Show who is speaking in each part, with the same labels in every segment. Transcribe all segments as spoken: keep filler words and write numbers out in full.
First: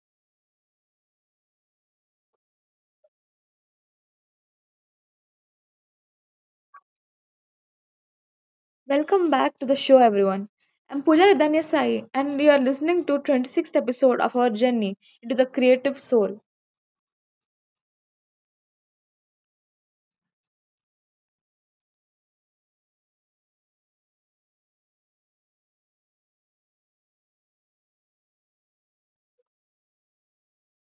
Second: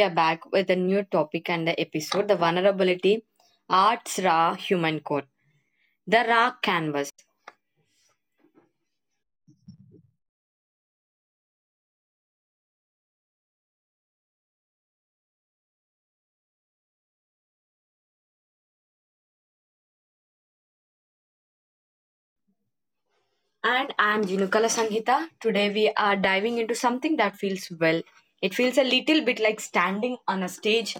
Speaker 1: are back with a new topic and the episode The Vulnerability Arts Raw Human Core, the Raw Canvas.
Speaker 2: Welcome back to the show, everyone. I'm Pujari Danyasai, and you are listening to twenty-sixth episode of our journey into the creative soul.
Speaker 1: And I'm Jinukala Sanghita. Today, we are diving into something that feels well. It feels a little bit like standing on a stage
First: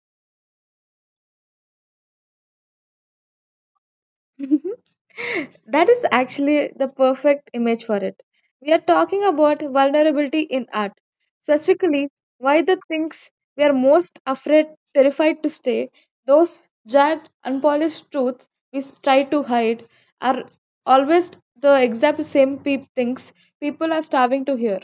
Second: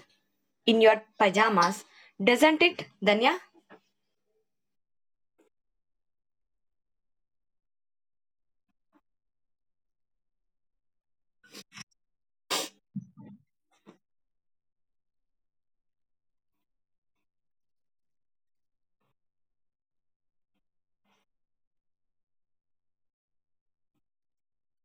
Speaker 1: in your pajamas, doesn't it, Danya?
Speaker 2: that is actually the perfect image for it. We are talking about vulnerability in art, specifically why the things we are most afraid, terrified to say, those jagged, unpolished truths we s- try to hide, are always the exact same pe- things people are starving to hear.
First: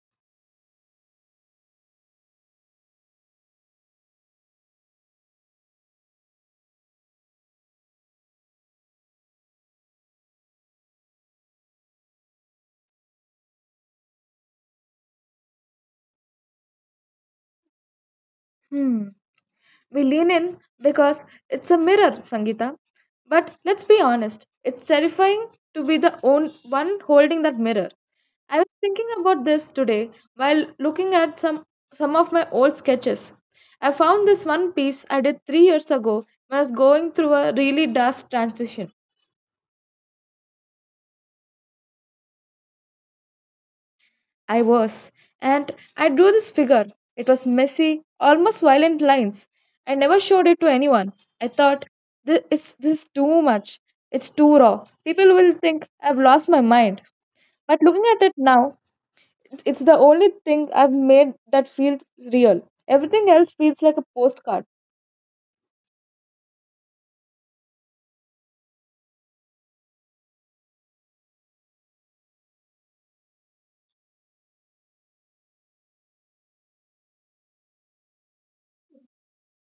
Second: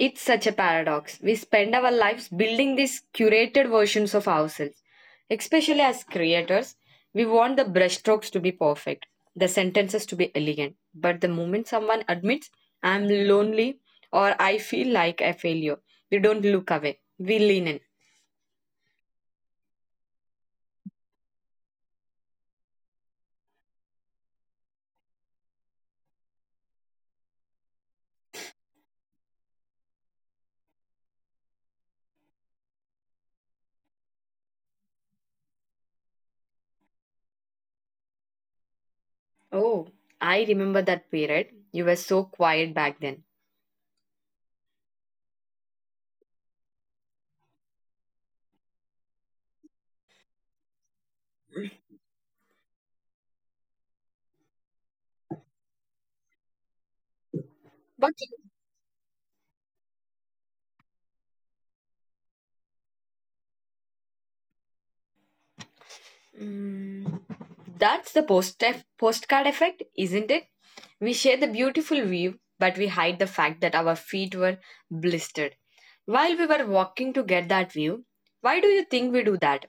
Speaker 1: It's such a paradox. We spend our lives building these curated versions of ourselves. Especially as creators, we want the brushstrokes to be perfect, the sentences to be elegant. But the moment someone admits, I'm lonely or I feel like a failure, we don't look away. We lean in.
Speaker 2: Hmm. We lean in because it's a mirror, Sangeeta. But let's be honest, it's terrifying to be the own one holding that mirror. I was thinking about this today while looking at some some of my old sketches. I found this one piece I did three years ago when I was going through a really dark transition.
Speaker 1: Oh, I remember that period. You were so quiet back then.
Speaker 2: I was, and I drew this figure. It was messy, almost violent lines. I never showed it to anyone. I thought, this, it's, this is too much. It's too raw. People will think I've lost my mind. But looking
Speaker 1: But
Speaker 2: at it now, it's it's the only thing I've made that feels real. Everything else feels like a postcard.
Speaker 1: mm, that's the post postcard effect, isn't it? We share the beautiful view, but we hide the fact that our feet were blistered while we were walking to get that view. Why do you think we do that?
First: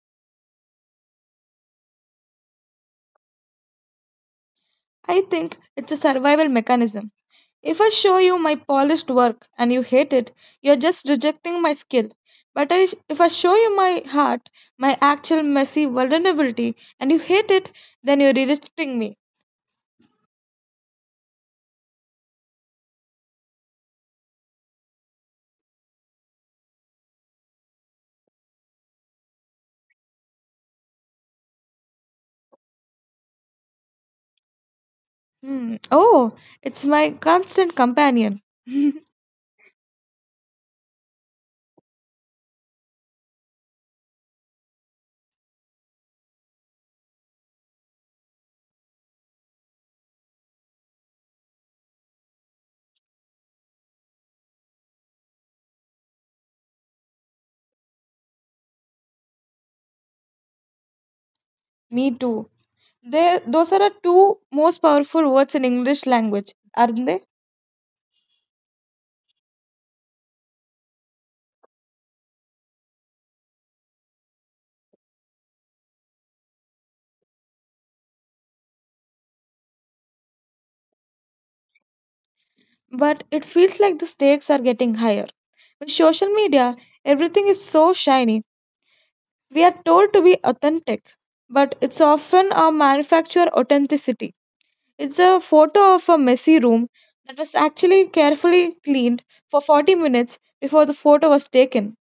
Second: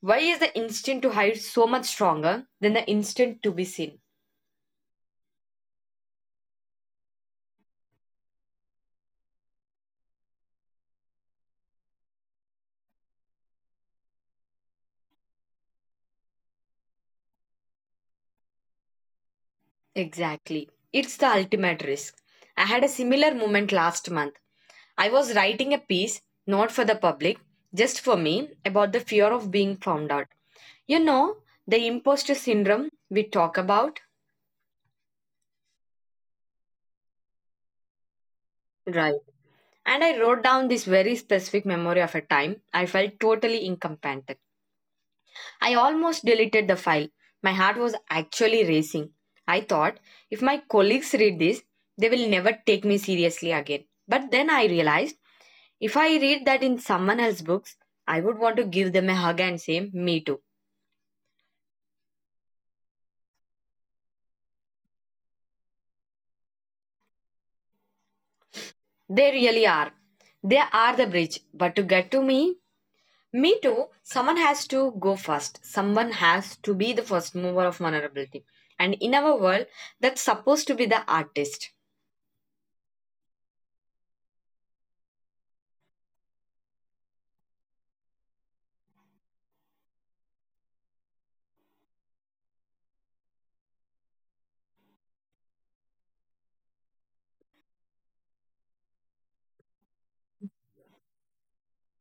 Speaker 1: Why is the instinct to hide so much stronger than the instinct to be seen?
Speaker 2: I think it's a survival mechanism. If I show you my polished work and you hate it, you're just rejecting my skill. But I, if I show you my heart, my actual messy vulnerability, and you hate it, then you're rejecting me.
Speaker 1: Exactly. It's the ultimate risk. I had a similar moment last month. I was writing a piece, not for the public, just for me, about the fear of being found out. You know, the imposter syndrome we talk about,
Speaker 2: Hmm. Oh, it's my constant companion. me
Speaker 1: right? And I wrote down this very specific memory of a time I felt totally incompetent. I almost deleted the file. My heart was actually racing. I thought, if my colleagues read this, they will never take me seriously again. But then I realized, if I read that in someone else's books, I would want to give them a hug and say, me too.
Speaker 2: too. They, those are the two most powerful words in English language, aren't they?
Speaker 1: They really are. They are the bridge, but to get to me, me too. Someone has to go first. Someone has to be the first mover of vulnerability. And in our world, that's supposed to be the artist.
Speaker 2: But it feels like the stakes are getting higher. With social media, everything is so shiny. We are told to be authentic, but it's often a manufactured authenticity. It's a photo of a messy room that was actually carefully cleaned for forty minutes before the photo was taken.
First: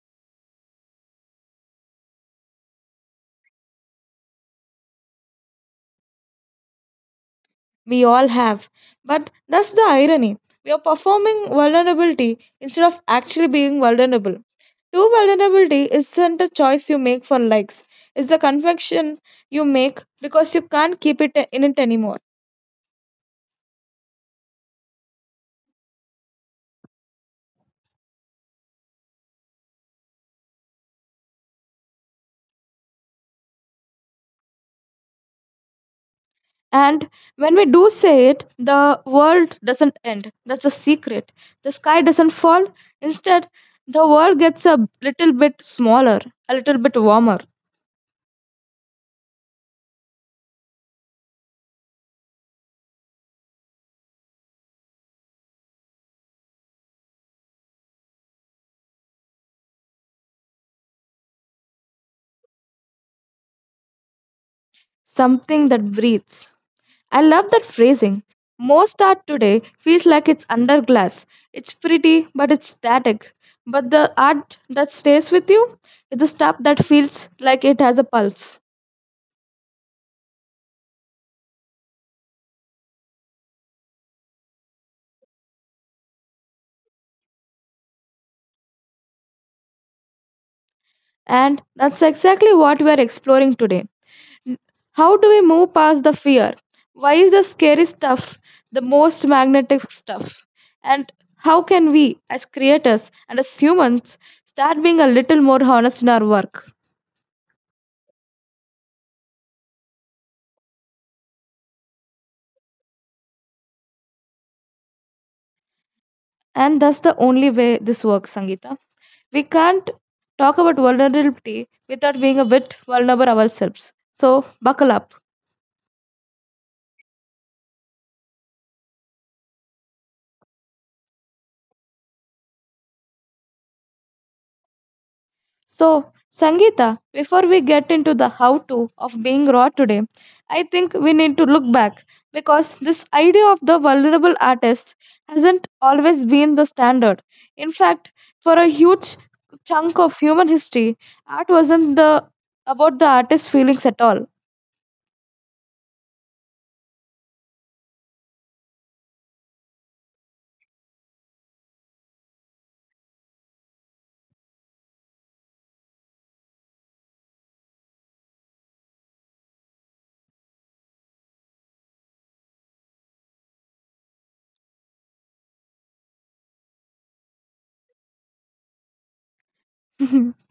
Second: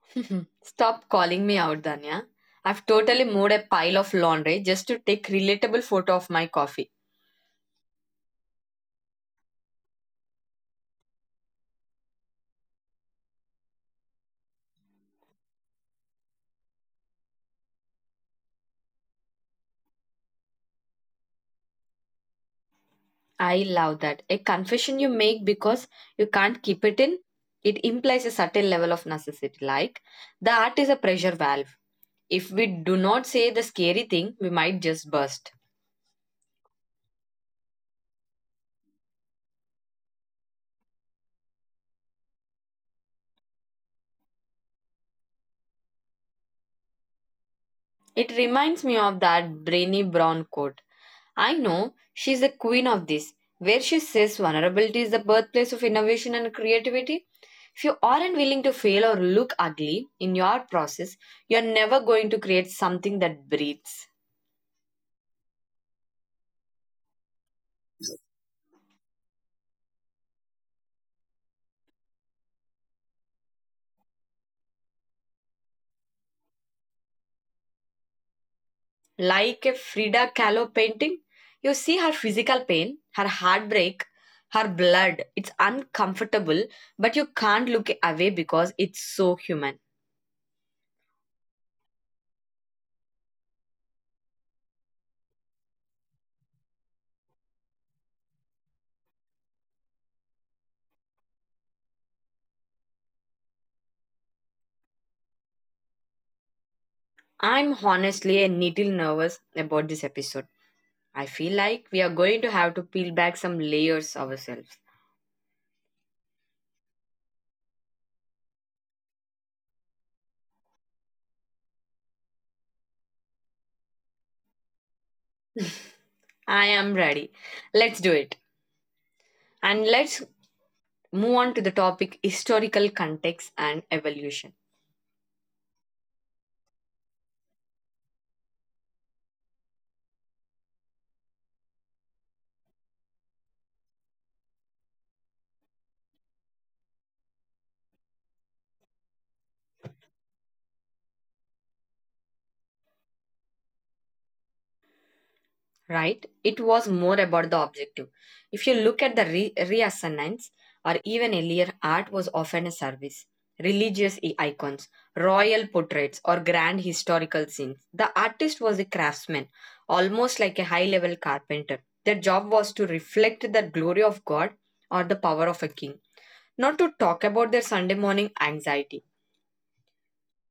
Speaker 1: Stop calling me out, Danya. I've totally moved a pile of laundry just to take relatable photo of my coffee.
Speaker 2: We all have. But that's the irony. We are performing vulnerability instead of actually being vulnerable. True vulnerability isn't a choice you make for likes, it's a confession you make because you can't keep it in it anymore.
Speaker 1: I love that. A confession you make because you can't keep it in, it implies a certain level of necessity. Like the art is a pressure valve. If we do not say the scary thing, we might just burst.
Speaker 2: And when we do say it, the world doesn't end. That's the secret. The sky doesn't fall. Instead, the world gets a little bit smaller, a little bit warmer,
Speaker 1: It reminds me of that brainy brown quote. I know she's the queen of this, where she says vulnerability is the birthplace of innovation and creativity. If you aren't willing to fail or look ugly in your process, you're never going to create something that breathes.
Speaker 2: something that breathes. I love that phrasing. Most art today feels like it's under glass. It's pretty, but it's static. But the art that stays with you is the stuff that feels like it has a pulse.
Speaker 1: Like a Frida Kahlo painting, you see her physical pain, her heartbreak, her blood. It's uncomfortable, but you can't look away because it's so human.
Speaker 2: And that's exactly what we are exploring today. How do we move past the fear? Why is the scary stuff the most magnetic stuff? And how can we, as creators and as humans, start being a little more honest in our work?
Speaker 1: I'm honestly a little nervous about this episode. I feel like we are going to have to peel back some layers ourselves.
Speaker 2: And that's the only way this works, Sangeeta. We can't talk about vulnerability without being a bit vulnerable ourselves. So, buckle up.
Speaker 1: I am ready. Let's do it. And let's move on to the topic historical context and evolution.
Speaker 2: So, Sangeeta, before we get into the how to of being raw today, I think we need to look back because this idea of the vulnerable artist hasn't always been the standard. In fact, for a huge chunk of human history, art wasn't the about the artist's feelings at all.
Speaker 1: Right? It was more about the objective. If you look at the re- reassignments or even earlier, art was often a service. Religious i- icons, royal portraits, or grand historical scenes. The artist was a craftsman, almost like a high level carpenter. Their job was to reflect the glory of God or the power of a king, not to talk about their Sunday morning anxiety.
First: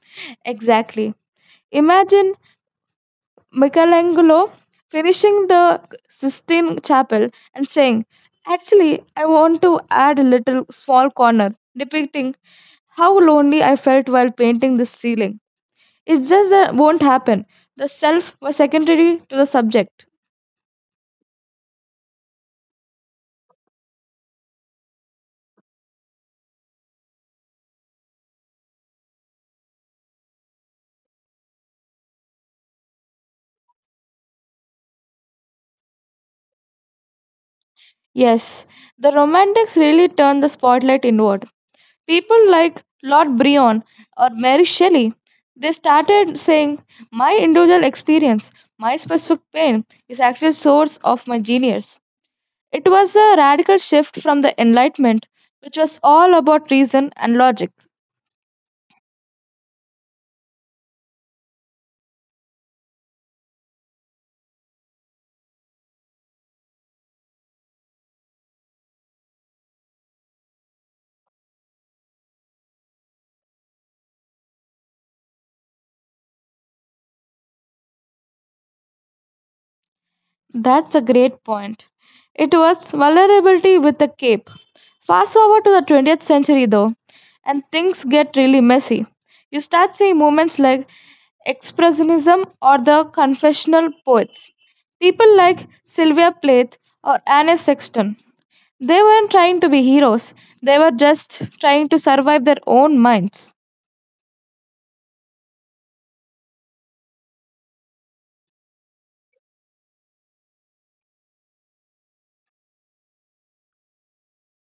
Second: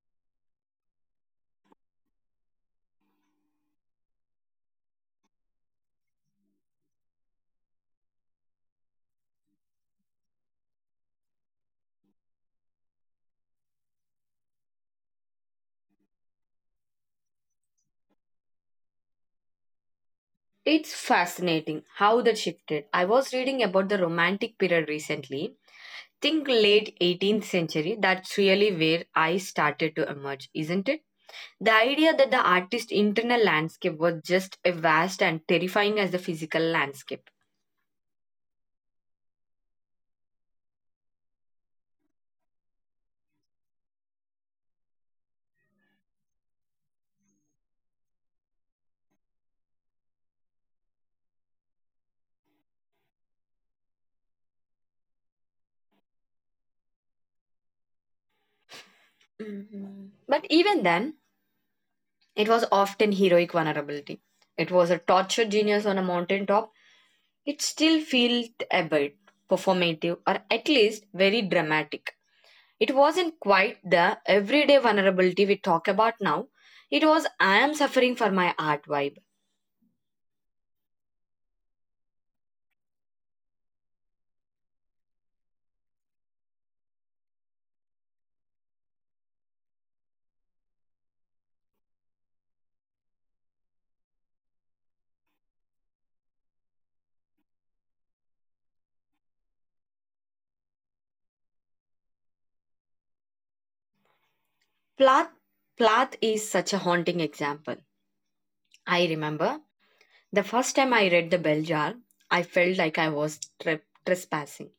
Speaker 2: exactly. Imagine Michelangelo finishing the Sistine Chapel and saying, Actually, I want to add a little small corner depicting how lonely I felt while painting this ceiling. It's just that won't happen. The self was secondary to the subject.
Speaker 1: It's fascinating how that shifted. I was reading about the Romantic period recently think late eighteenth century, that's really where I started to emerge, isn't it? The idea that the artist's internal landscape was just as vast and terrifying as the physical landscape.
Speaker 2: Yes, the Romantics really turned the spotlight inward. People like Lord Byron or Mary Shelley, they started saying, My individual experience, my specific pain, is actually source of my genius. It was a radical shift from the Enlightenment, which was all about reason and logic.
Speaker 1: Hmm, but even then, it was often heroic vulnerability. It was a tortured genius on a mountaintop. It still felt a bit performative or at least very dramatic. It wasn't quite the everyday vulnerability we talk about now. It was I am suffering for my art vibe.
Speaker 2: That's a great point. It was vulnerability with a cape. Fast forward to the twentieth century, though, and things get really messy. You start seeing movements like Expressionism or the confessional poets. People like Sylvia Plath or Anne Sexton. They weren't trying to be heroes, they were just trying to survive their own minds.
Speaker 1: Plath, Plath is such a haunting example. I remember the first time I read The Bell Jar, I felt like I was tre- trespassing.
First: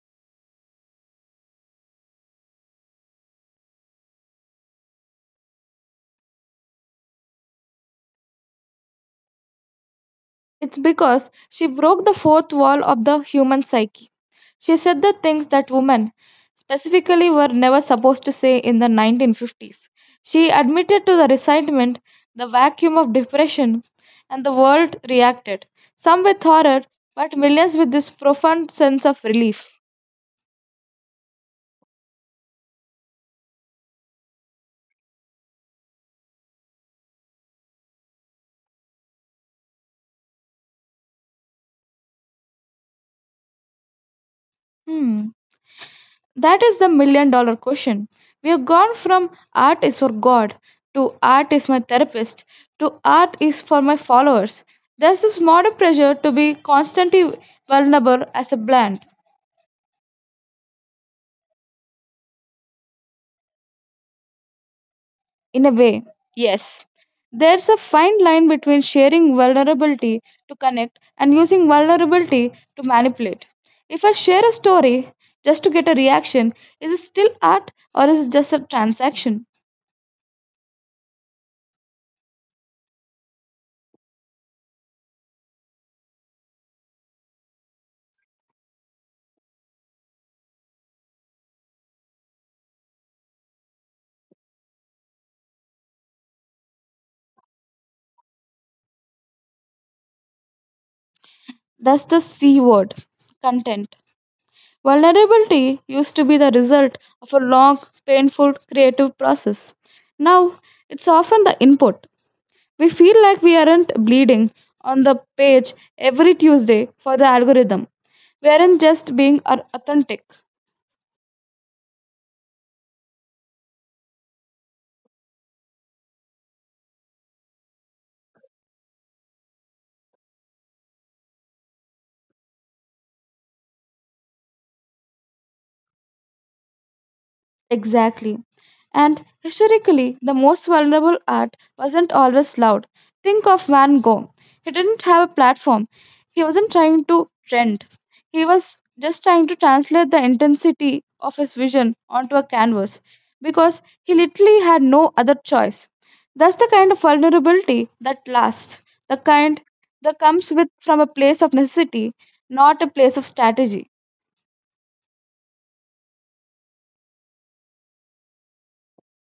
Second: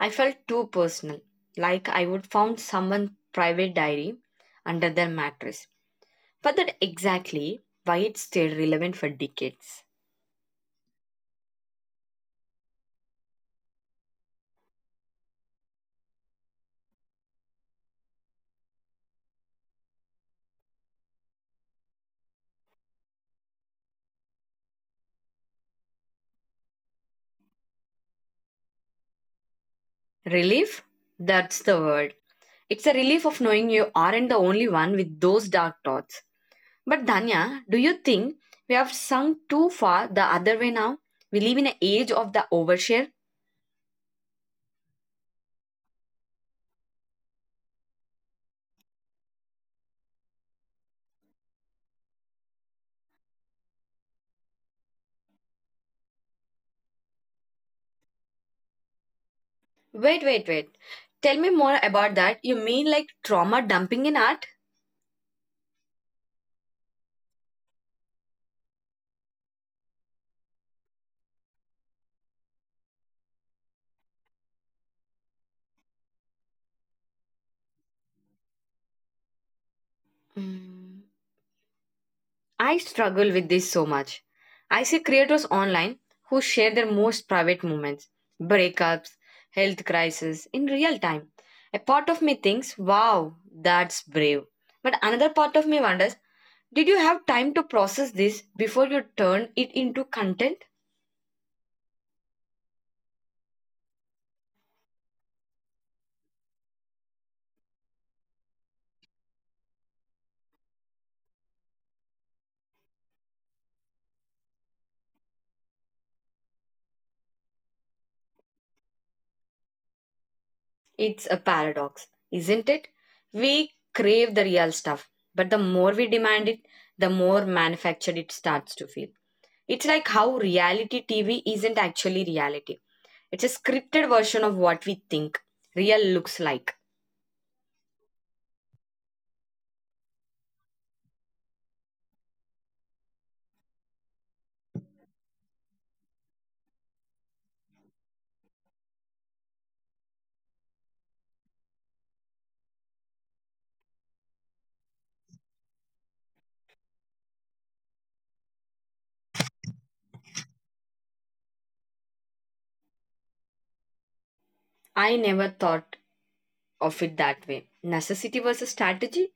Speaker 1: I felt too personal, like I would found someone's private diary under their mattress. But that exactly why it stayed relevant for decades.
Speaker 2: It's because she broke the fourth wall of the human psyche. She said the things that women, specifically, were never supposed to say in the nineteen fifties. She admitted to the resentment, the vacuum of depression, and the world reacted, some with horror, but millions with this profound sense of relief.
Speaker 1: Relief? That's the word. It's a relief of knowing you aren't the only one with those dark thoughts. But Danya, do you think we have sunk too far the other way now? We live in an age of the overshare.
Speaker 2: Hmm. That is the million dollar question. We have gone from art is for God to art is my therapist to art is for my followers. There's this modern pressure to be constantly vulnerable as a brand.
Speaker 1: Wait, wait, wait. Tell me more about that. You mean like trauma dumping in art?
Speaker 2: In a way, yes. There's a fine line between sharing vulnerability to connect and using vulnerability to manipulate. If I share a story just to get a reaction, is it still art or is it just a transaction?
Speaker 1: Mm, I struggle with this so much. I see creators online who share their most private moments, breakups, health crises, in real time. A part of me thinks, wow, that's brave. But another part of me wonders, did you have time to process this before you turn it into content?
Speaker 2: That's the C word content. Vulnerability used to be the result of a long, painful creative process. Now, it's often the input. We feel like we aren't bleeding on the page every Tuesday for the algorithm. We aren't just being ar- authentic.
Speaker 1: It's a paradox, isn't it? We crave the real stuff, but the more we demand it, the more manufactured it starts to feel. It's like how reality T V isn't actually reality, it's a scripted version of what we think real looks like.
Speaker 2: Exactly. And historically, the most vulnerable art wasn't always loud. Think of Van Gogh. He didn't have a platform. He wasn't trying to trend. He was just trying to translate the intensity of his vision onto a canvas because he literally had no other choice. That's the kind of vulnerability that lasts, the kind that comes with from a place of necessity, not a place of strategy.
Speaker 1: I never thought of it that way. Necessity versus strategy?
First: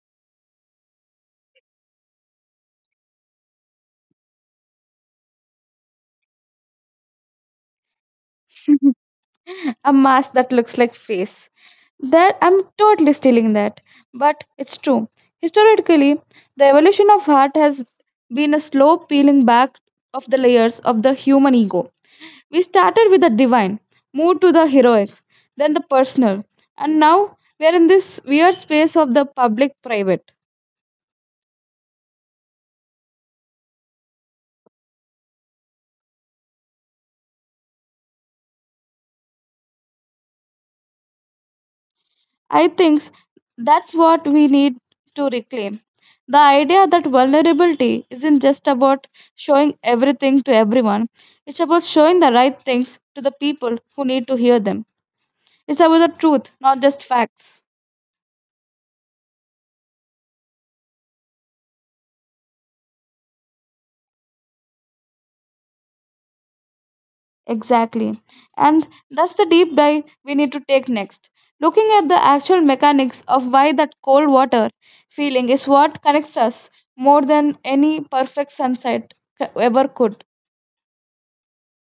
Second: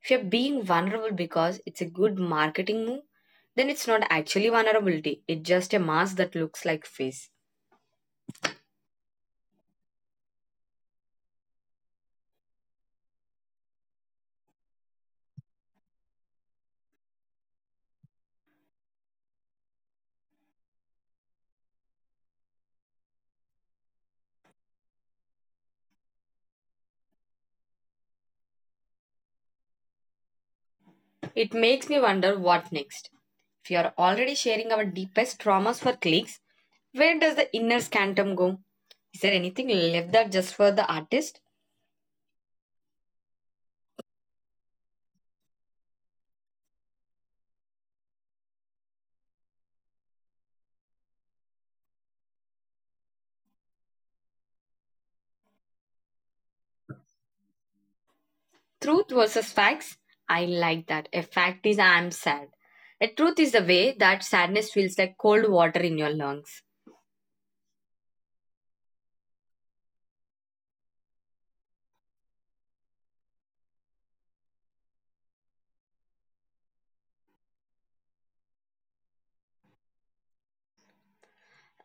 Speaker 1: If you're being vulnerable because it's a good marketing move, then it's not actually vulnerability, it's just a mask that looks like face.
Speaker 2: a mask that looks like face. That I'm totally stealing that, but it's true. Historically, the evolution of art has been a slow peeling back of the layers of the human ego. We started with the divine, moved to the heroic, then the personal, and now we are in this weird space of the public private.
Speaker 1: It makes me wonder what next. If you are already sharing our deepest traumas for clicks, where does the inner scantum go? Is there anything left that just for the artist?
Speaker 2: I think that's what we need to reclaim. The idea that vulnerability isn't just about showing everything to everyone, it's about showing the right things to the people who need to hear them. It's about the truth, not just facts.
Speaker 1: Truth versus facts? I like that. A fact is I'm sad. A truth is the way that sadness feels like cold water in your lungs.
Speaker 2: Exactly. And that's the deep dive we need to take next. Looking at the actual mechanics of why that cold water feeling is what connects us more than any perfect sunset c- ever could.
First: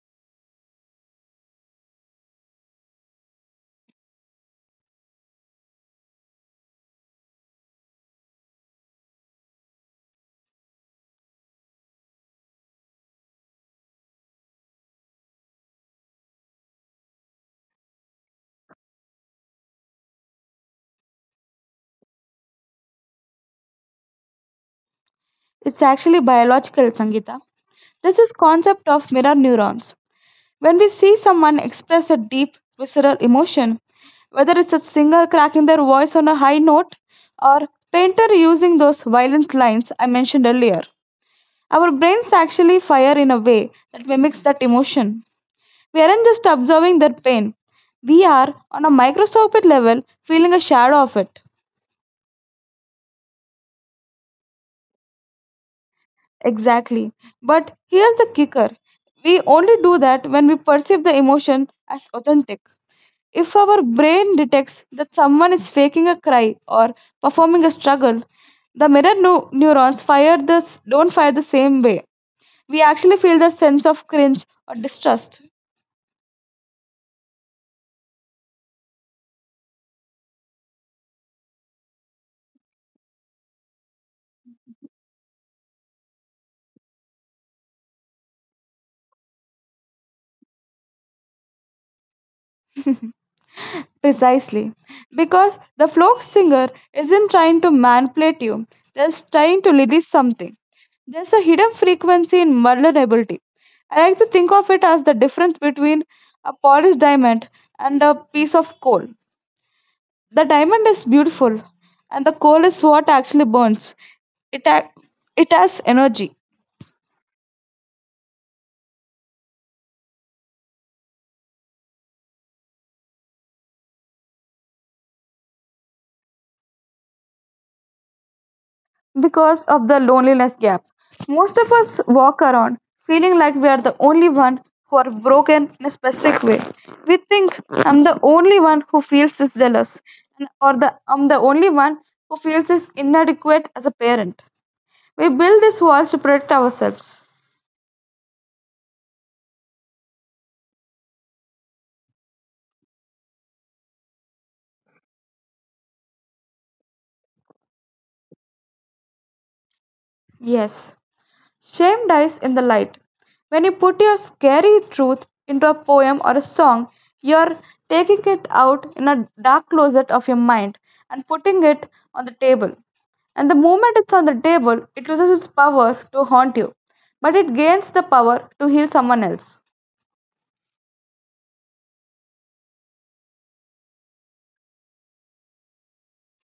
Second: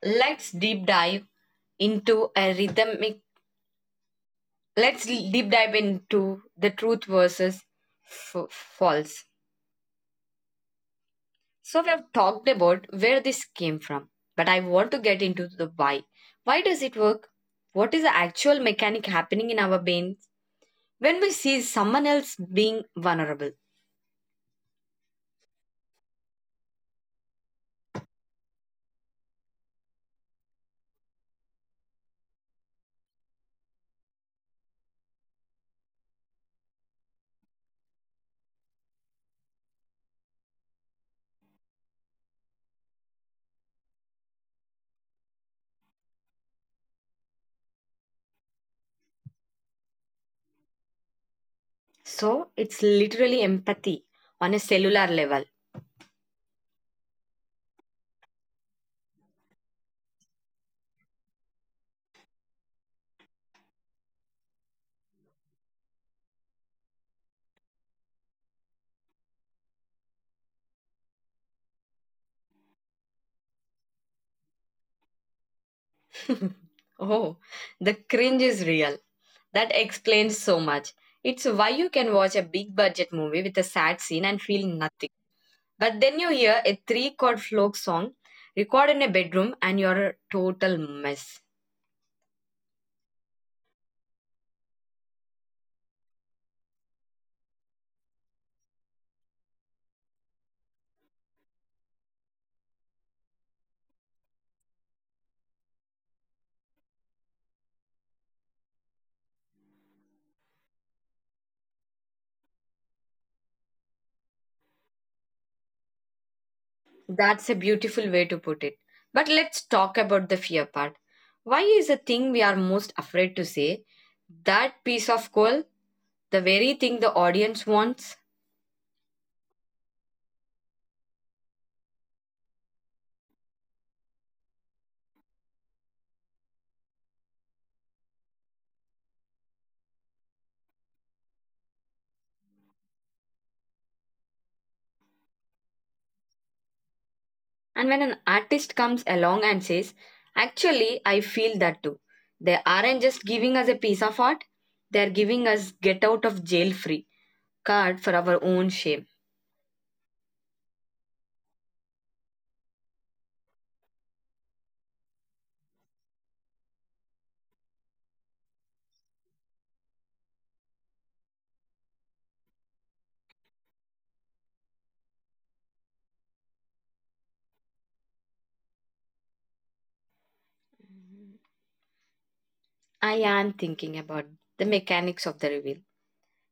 Speaker 1: Let's deep dive into a rhythmic. Let's deep dive into the truth versus f- false. So we have talked about where this came from, but I want to get into the why. Why does it work? What is the actual mechanic happening in our brains when we see someone else being vulnerable?
Speaker 2: It's actually biological, Sangeeta. This is concept of mirror neurons. When we see someone express a deep visceral emotion, whether it's a singer cracking their voice on a high note or painter using those violent lines I mentioned earlier, our brains actually fire in a way that mimics that emotion. We aren't just observing their pain. We are, on a microscopic level, feeling a shadow of it.
Speaker 1: So it's literally empathy on a cellular level.
Speaker 2: Exactly. But here's the kicker we only do that when we perceive the emotion as authentic. If our brain detects that someone is faking a cry or performing a struggle, the mirror neu- neurons fire this don't fire the same way. We actually feel the sense of cringe or distrust.
Speaker 1: Oh, the cringe is real. That explains so much. It's why you can watch a big budget movie with a sad scene and feel nothing. But then you hear a three chord folk song recorded in a bedroom and you're a total mess.
Speaker 2: Precisely. Because the folk singer isn't trying to manipulate you, they're trying to release something. There's a hidden frequency in vulnerability. I like to think of it as the difference between a polished diamond and a piece of coal. The diamond is beautiful, and the coal is what actually burns. It, ac- it has energy.
Speaker 1: That's a beautiful way to put it. But let's talk about the fear part. Why is the thing we are most afraid to say that piece of coal, the very thing the audience wants?
Speaker 2: Because of the loneliness gap. Most of us walk around feeling like we are the only one who are broken in a specific way. We think I'm the only one who feels this jealous, and or the I'm the only one who feels this inadequate as a parent. We build these walls to protect ourselves.
Speaker 1: And when an artist comes along and says, actually, I feel that too, they aren't just giving us a piece of art, they're giving us get out of jail free card for our own shame.
Speaker 2: Yes. Shame dies in the light. When you put your scary truth into a poem or a song, you're taking it out in a dark closet of your mind and putting it on the table. And the moment it's on the table, it loses its power to haunt you, but it gains the power to heal someone else.
Speaker 1: I am thinking about the mechanics of the reveal.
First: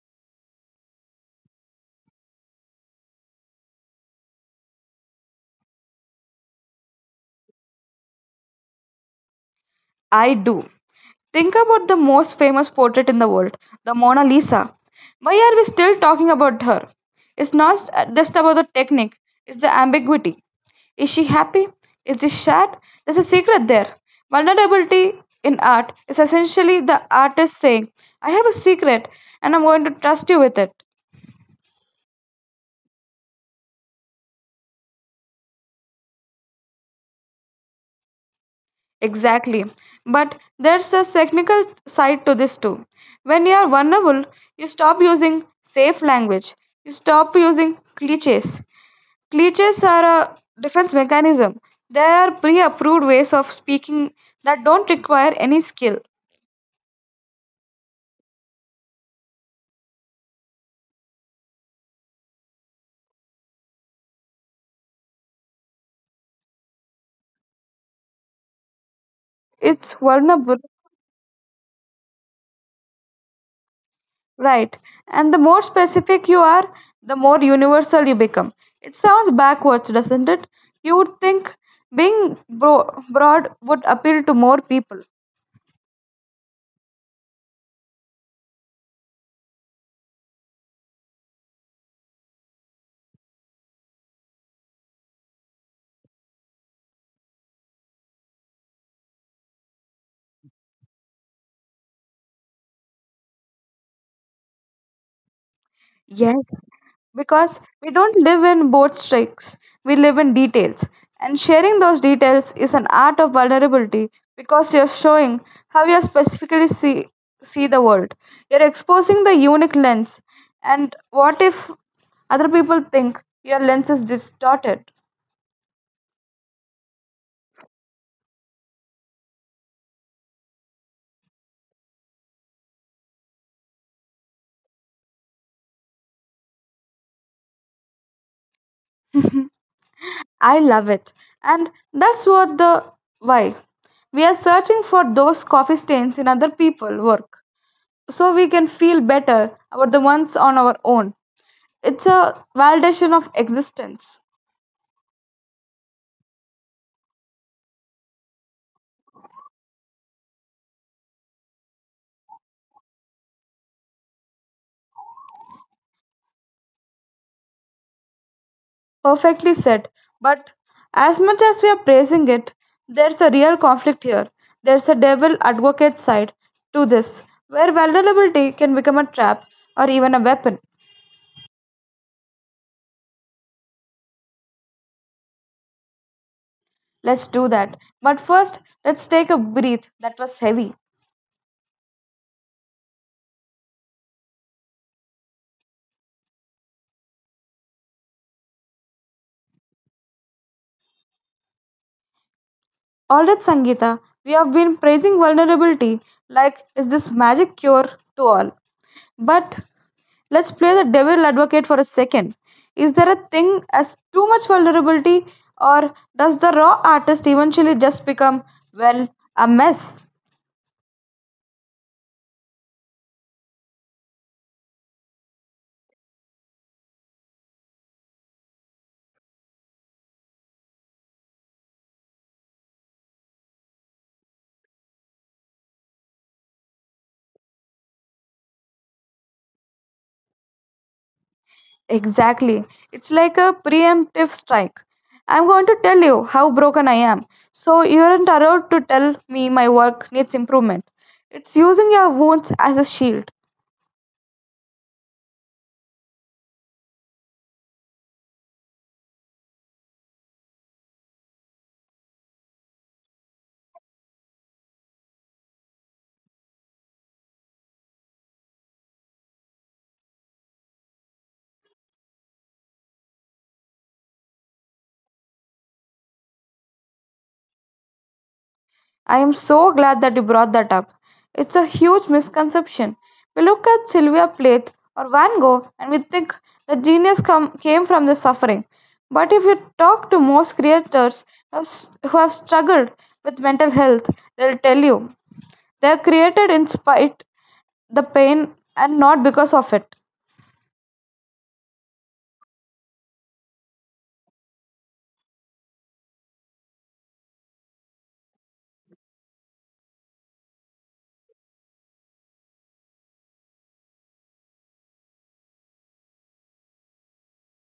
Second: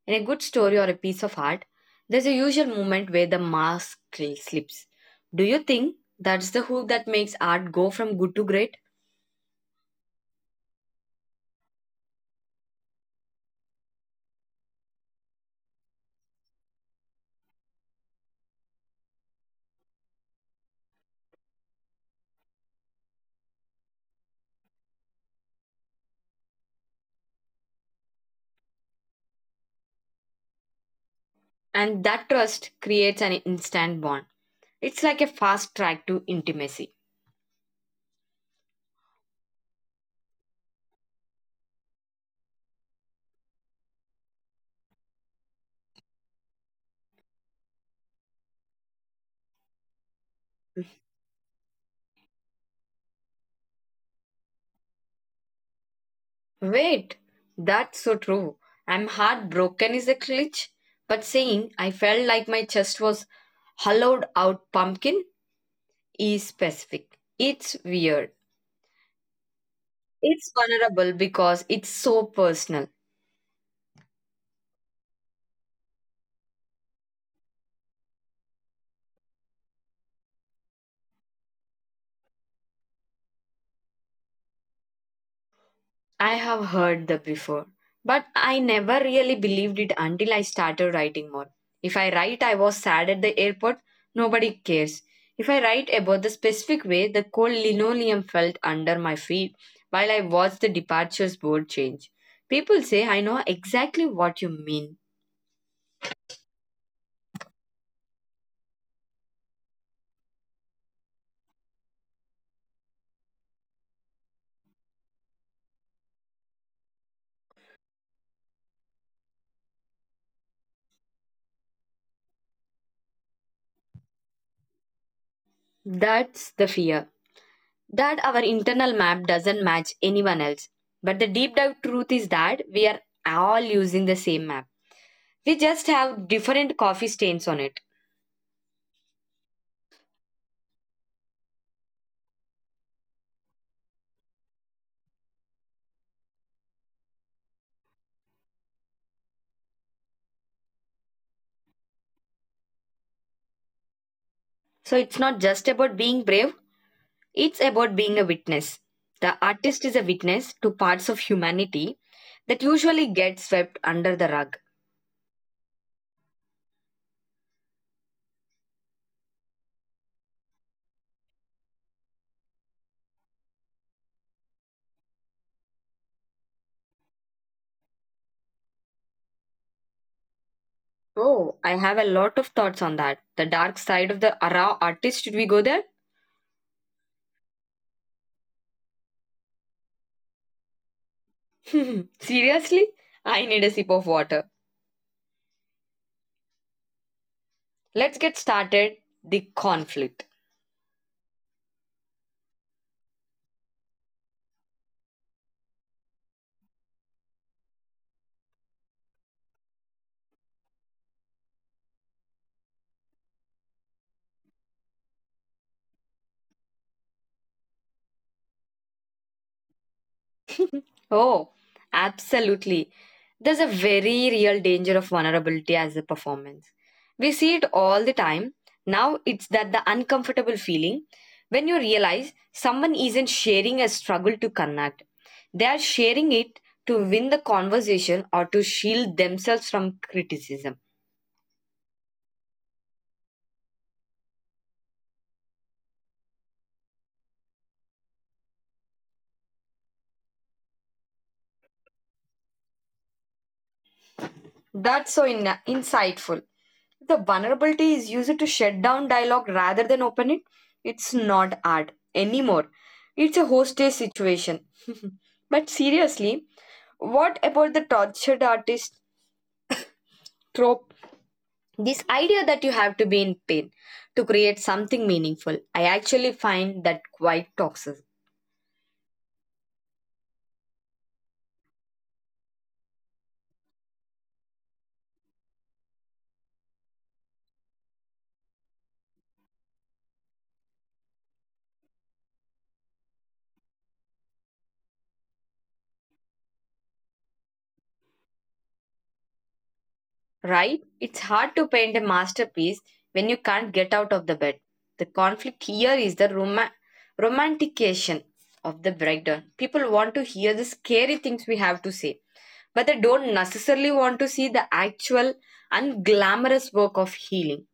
Speaker 1: In a good story or a piece of art, there's a usual moment where the mask cl- slips. Do you think that's the hook that makes art go from good to great?
Speaker 2: I do. Think about the most famous portrait in the world, the Mona Lisa. Why are we still talking about her? It's not just about the technique, it's the ambiguity. Is she happy? Is she sad? There's a secret there. Vulnerability in art is essentially the artist saying, I have a secret and I'm going to trust you with it.
Speaker 1: And that trust creates an instant bond. It's like a fast track to intimacy.
Speaker 2: Exactly. But there's a technical side to this too. When you are vulnerable, you stop using safe language, you stop using cliches, cliches are a defense mechanism. They are pre-approved ways of speaking that don't require any skill.
Speaker 1: Wait, that's so true. I'm heartbroken is a glitch, but saying I felt like my chest was hollowed out pumpkin is specific. It's weird.
Speaker 2: It's
Speaker 1: It's
Speaker 2: vulnerable,
Speaker 1: vulnerable because it's so personal.
Speaker 2: right? And the more specific you are, the more universal you become. It sounds backwards, doesn't it? You would think being bro- broad would appeal to more people.
Speaker 1: I have heard that before, but I never really believed it until I started writing more. If I write, I was sad at the airport, nobody cares. If I write about the specific way the cold linoleum felt under my feet while I watched the departures board change, people say, I know exactly what you mean.
Speaker 2: Yes, because we don't live in boat tricks, we live in details. And sharing those details is an art of vulnerability because you're showing how you specifically see, see the world. You're exposing the unique lens. And what if other people think your lens is distorted?
Speaker 1: That's the fear that our internal map doesn't match anyone else. But the deep dive truth is that we are all using the same map. We just have different coffee stains on it.
Speaker 2: I love it. And that's what the why. We are searching for those coffee stains in other people's work so we can feel better about the ones on our own. It's a validation of existence.
Speaker 1: So it's not just about being brave, it's about being a witness. The artist is a witness to parts of humanity that usually get swept under the rug.
Speaker 2: Perfectly said. But as much as we are praising it, there's a real conflict here. There's a devil advocate side to this, where vulnerability can become a trap or even a weapon.
Speaker 1: Oh, I have a lot of thoughts on that. The dark side of the raw artist, should we go there?
Speaker 2: Let's do that. But first, let's take a breath. That was heavy.
Speaker 1: Seriously? I need a sip of water. Let's get started. The conflict.
Speaker 2: All right, Sangeeta, we have been praising vulnerability like it's this magic cure to all. But let's play the devil advocate for a second. Is there a thing as too much vulnerability, or does the raw artist eventually just become, well, a mess?
Speaker 1: Oh, absolutely. There's a very real danger of vulnerability as a performance. We see it all the time. Now it's that the uncomfortable feeling when you realize someone isn't sharing a struggle to connect. They are sharing it to win the conversation or to shield themselves from criticism.
Speaker 2: Exactly. It's like a preemptive strike. I'm going to tell you how broken I am, so you aren't allowed to tell me my work needs improvement. It's using your wounds as a shield.
Speaker 1: That's so in- insightful. The vulnerability is used to shut down dialogue rather than open it. It's not art anymore. It's a hostage situation. But seriously, what about the tortured artist trope? This idea that you have to be in pain to create something meaningful. I actually find that quite toxic.
Speaker 2: I am so glad that you brought that up. It's a huge misconception. We look at Sylvia Plath or Van Gogh and we think the genius come, came from the suffering. But if you talk to most creators who have s- who have struggled with mental health, they'll tell you they are created in spite the pain and not because of it.
Speaker 1: Right? It's hard to paint a masterpiece when you can't get out of the bed. The conflict here is the roma- romantication of the breakdown. People want to hear the scary things we have to say, but they don't necessarily want to see the actual unglamorous work of healing.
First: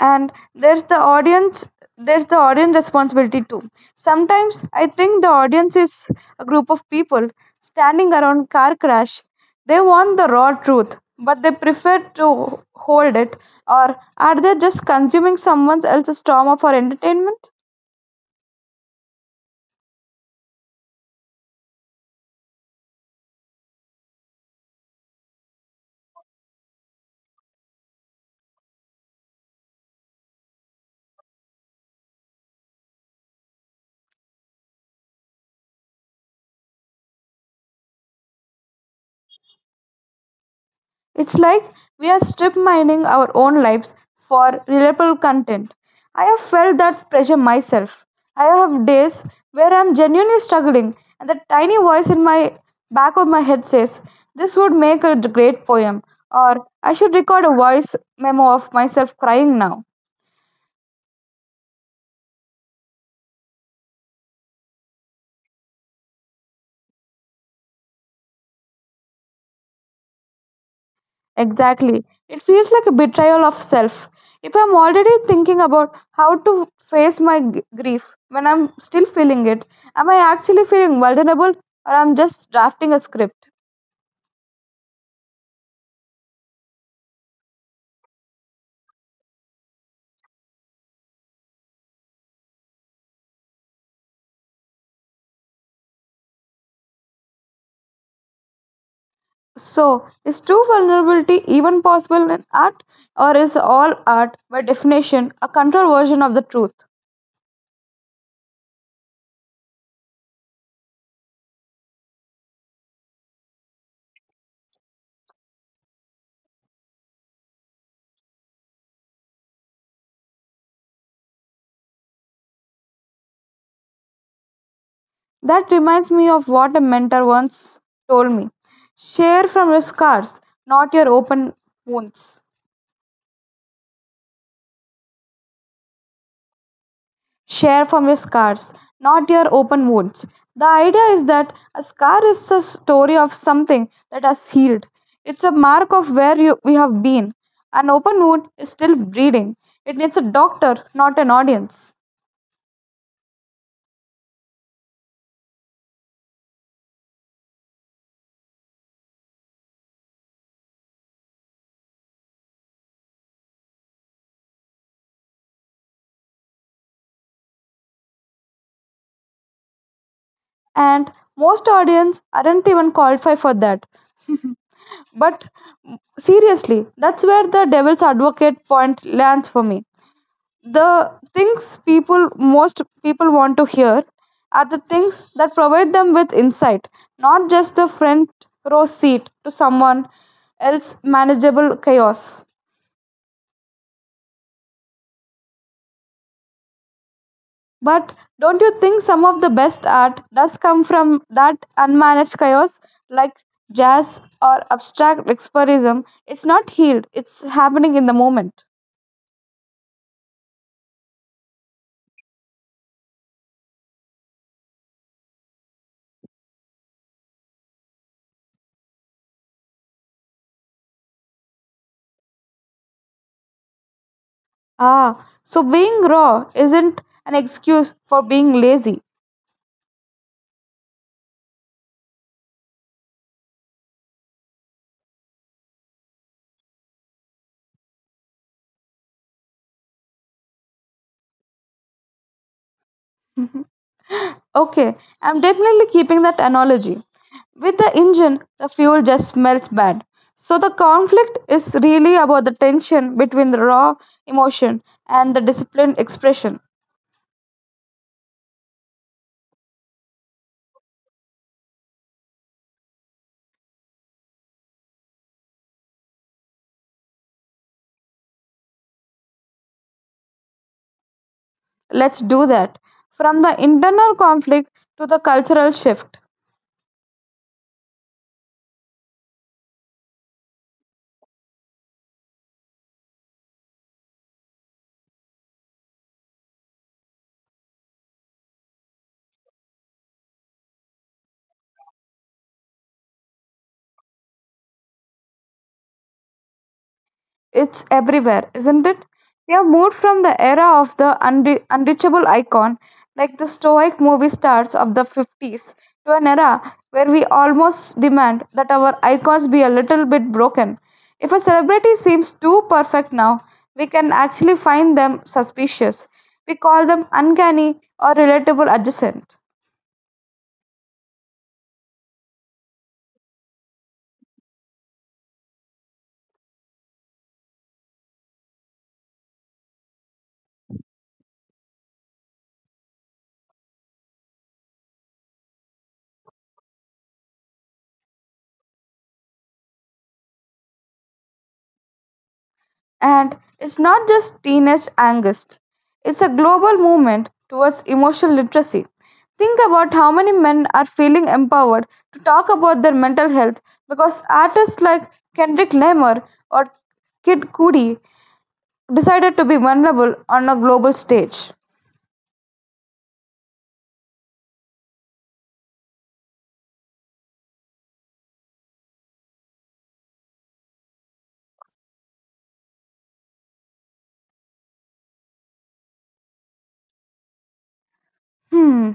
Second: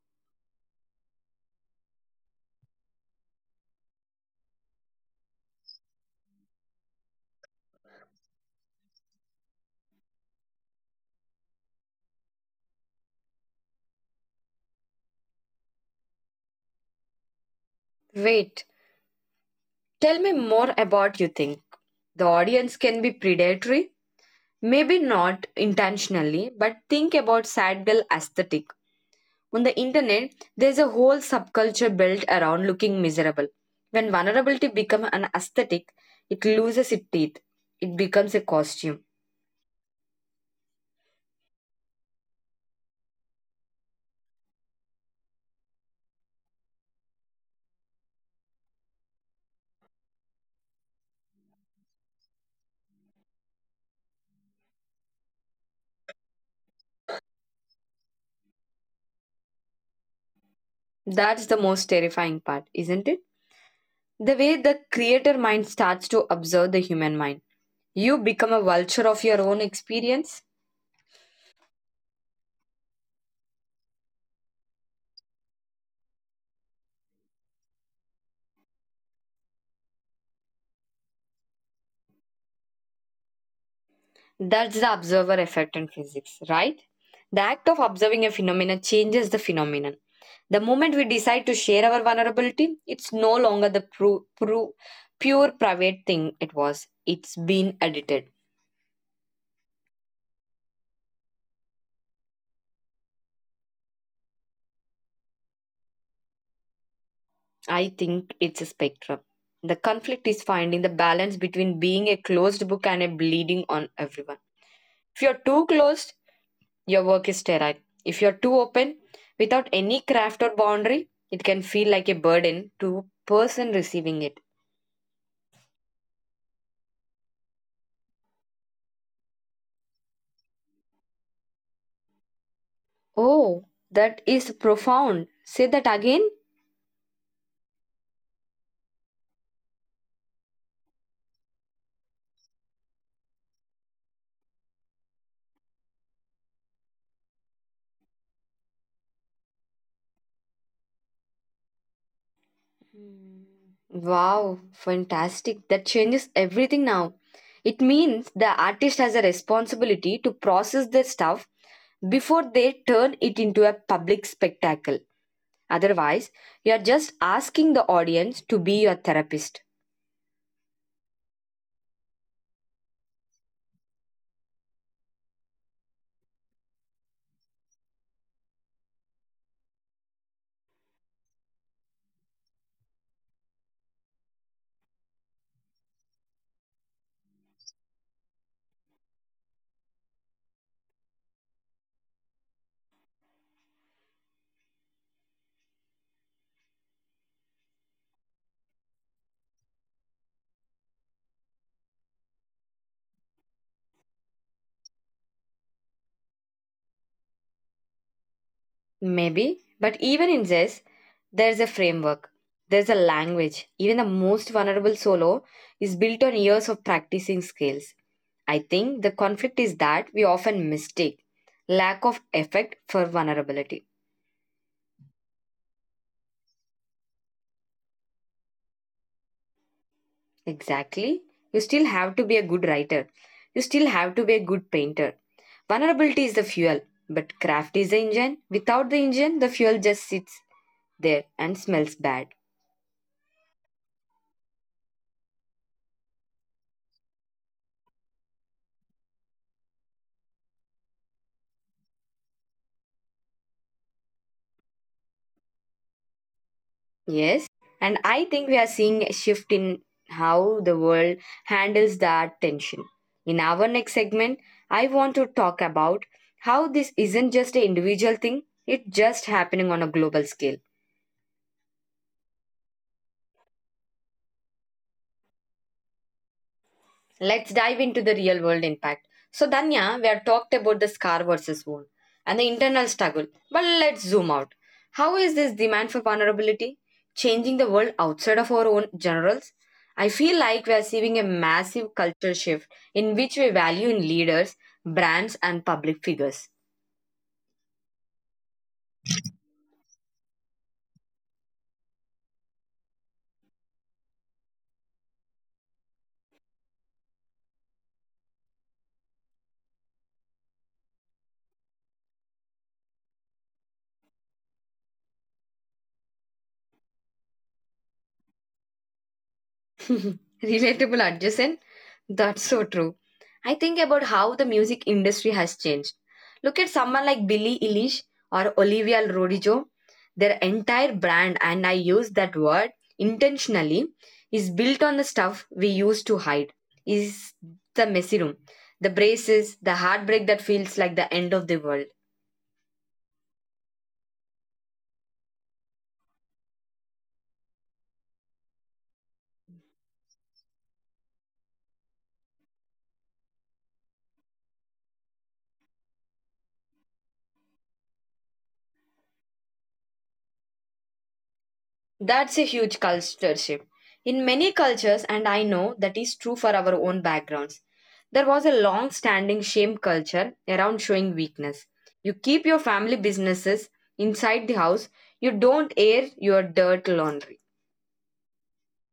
Speaker 2: And there's the audience there's the audience responsibility too. Sometimes I think the audience is a group of people standing around car crash. They want the raw truth but they prefer to hold it, or are they just consuming someone else's trauma for entertainment?
Speaker 1: Wait, tell me more about you think. The audience can be predatory, maybe not intentionally, but think about sad girl aesthetic. On the internet, there's a whole subculture built around looking miserable. When vulnerability becomes an aesthetic, it loses its teeth. It becomes a costume.
Speaker 2: It's like we're strip mining our own lives for reliable content. I have felt that pressure myself. I have days where I'm genuinely struggling, and that tiny voice in my back of my head says, "This would make a great poem," or "I should record a voice memo of myself crying now."
Speaker 1: That's the most terrifying part, isn't it? The way the creator mind starts to observe the human mind. You become a vulture of your own experience.
Speaker 2: Exactly. It feels like a betrayal of self. If I'm already thinking about how to face my g- grief when I'm still feeling it, am I actually feeling vulnerable or I'm just drafting a script?
Speaker 1: That's the observer effect in physics, right? The act of observing a phenomenon changes the phenomenon. The moment we decide to share our vulnerability, it's no longer the pru- pru- pure private thing it was. It's been edited.
Speaker 2: So, is true vulnerability even possible in art, or is all art by definition a controlled version of the truth?
Speaker 1: I think it's a spectrum. The conflict is finding the balance between being a closed book and a bleeding on everyone. If you're too closed, your work is sterile. If you're too open, without any craft or boundary, it can feel like a burden to person receiving it.
Speaker 2: That reminds me of what a mentor once told me. Share from your scars, not your open wounds.
Speaker 1: Oh, that is profound. Say that again.
Speaker 2: Share from your scars, not your open wounds. The idea is that a scar is the story of something that has healed. It's a mark of where you, we have been. An open wound is still bleeding. It needs a doctor, not an audience.
Speaker 1: Hmm. Wow, fantastic. That changes everything now. It means the artist has a responsibility to process their stuff before they turn it into a public spectacle. Otherwise, you are just asking the audience to be your therapist.
Speaker 2: And most audience aren't even qualified for that. But seriously, that's where the devil's advocate point lands for me. The things people most people want to hear are the things that provide them with insight, not just the front row seat to someone else's manageable chaos. But don't you think some of the best art does come from that unmanaged chaos, like jazz or abstract expressionism? It's not healed, it's happening in the moment.
Speaker 1: Maybe, but even in this, there's a framework, there's a language. Even the most vulnerable solo is built on years of practicing skills. I think the conflict is that we often mistake lack of effect for vulnerability.
Speaker 2: Ah, so being raw isn't an excuse for being lazy.
Speaker 1: Exactly. You still have to be a good writer. You still have to be a good painter. Vulnerability is the fuel, but craft is the engine. Without the engine, the fuel just sits there and smells bad.
Speaker 2: Okay, I'm definitely keeping that analogy. With the engine, the fuel just smells bad. So the conflict is really about the tension between the raw emotion and the disciplined expression.
Speaker 1: Yes, and I think we are seeing a shift in how the world handles that tension. In our next segment, I want to talk about how this isn't just an individual thing, it's just happening on a global scale.
Speaker 2: Let's do that. From the internal conflict to the cultural shift.
Speaker 1: Let's dive into the real world impact. So, Danya, we have talked about the scar versus wound and the internal struggle. But let's zoom out. How is this demand for vulnerability changing the world outside of our own generals? I feel like we are seeing a massive cultural shift in which we value in leaders, brands, and public figures.
Speaker 2: It's everywhere, isn't it? We have moved from the era of the unre- unreachable icon, like the stoic movie stars of the fifties, to an era where we almost demand that our icons be a little bit broken. If a celebrity seems too perfect now, we can actually find them suspicious. We call them uncanny or relatable adjacent.
Speaker 1: Relatable adjacent? That's so true. I think about how the music industry has changed. Look at someone like Billie Eilish or Olivia Rodrigo. Their entire brand, and I use that word intentionally, is built on the stuff we used to hide. Is the messy room, the braces, the heartbreak that feels like the end of the world.
Speaker 2: And it's not just teenage angst, it's a global movement towards emotional literacy. Think about how many men are feeling empowered to talk about their mental health because artists like Kendrick Lamar or Kid Cudi decided to be vulnerable on a global stage.
Speaker 1: That's a huge culture shift. In many cultures, and I know that is true for our own backgrounds, there was a long standing shame culture around showing weakness. You keep your family businesses inside the house, you don't air your dirt laundry.
Speaker 2: Hmm.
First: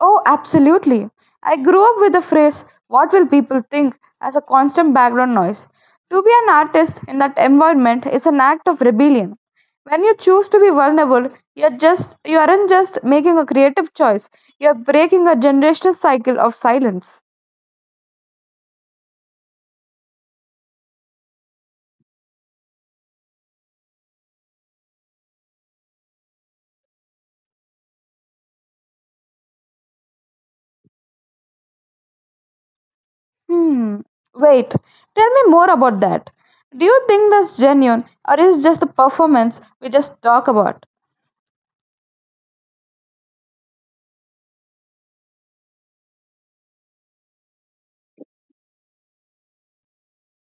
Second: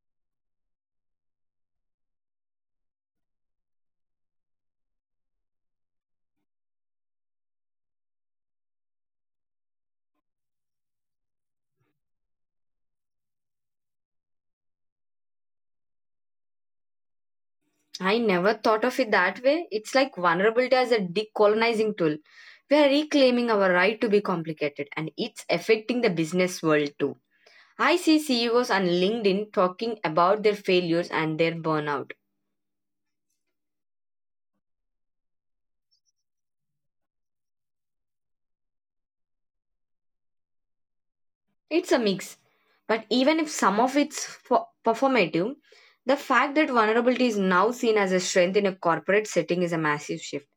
Speaker 2: Oh, absolutely. I grew up with the phrase, "what will people think," as a constant background noise. To be an artist in that environment is an act of rebellion. When you choose to be vulnerable, you're just you aren't just making a creative choice, you're breaking a generational cycle of silence.
Speaker 1: I never thought of it that way. It's like vulnerability as a decolonizing tool. We are reclaiming our right to be complicated, and it's affecting the business world too. I see C E Os on LinkedIn talking about their failures and their burnout.
Speaker 2: Hmm. Wait, tell me more about that. Do you think that's genuine or is just a performance we just talk about?
Speaker 1: It's a mix, but even if some of it's fo- performative, the fact that vulnerability is now seen as a strength in a corporate setting is a massive shift.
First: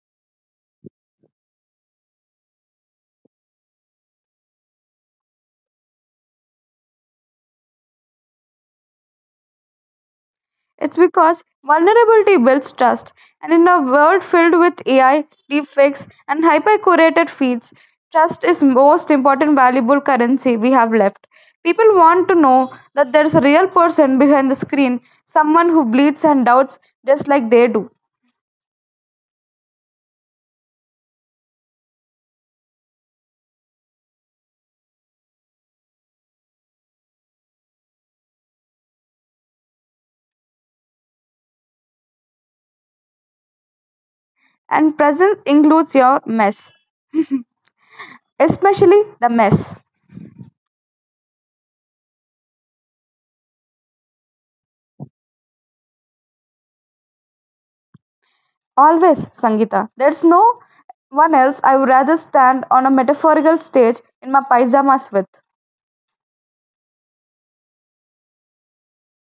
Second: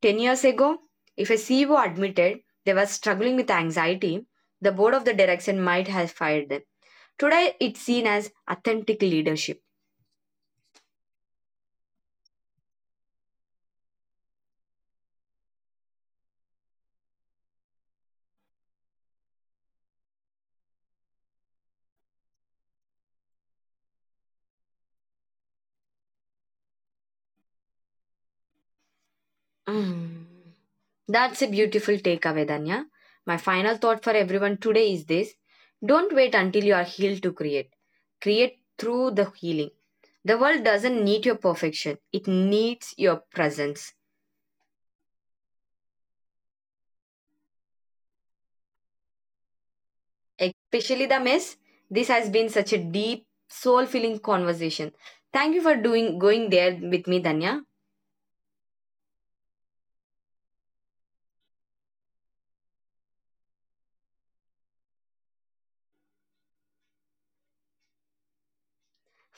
Speaker 1: ten years ago, if a C E O admitted they were struggling with anxiety, the board of the direction might have fired them. Today, it's seen as authentic leadership.
Speaker 2: It's because vulnerability builds trust. And in a world filled with A I, deepfakes, and hyper curated feeds, trust is most important valuable currency we have left. People want to know that there's a real person behind the screen, someone who bleeds and doubts just like they do.
Speaker 1: Mm. That's a beautiful takeaway, Danya. My final thought for everyone today is this: don't wait until you are healed to create. Create through the healing. The world doesn't need your perfection, it needs your presence.
Speaker 2: And presence includes your mess, especially the mess.
Speaker 1: Especially the mess. This has been such a deep, soul filling conversation. Thank you for doing going there with me, Danya.
Speaker 2: Always, Sangita. There's no one else I would rather stand on a metaphorical stage in my pajamas with.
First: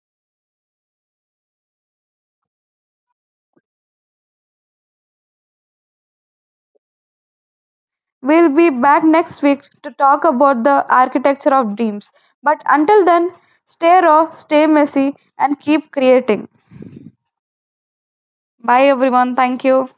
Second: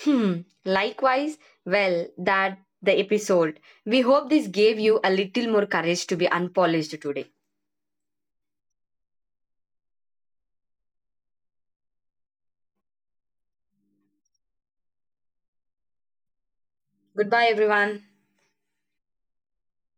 Speaker 1: Hmm. Likewise, well, that the episode. We hope this gave you a little more courage to be unpolished today.
Speaker 2: We'll be back next week to talk about the architecture of dreams. But until then, stay raw, stay messy, and keep creating.
Speaker 1: Goodbye, everyone.
Speaker 2: Bye, everyone. Thank you.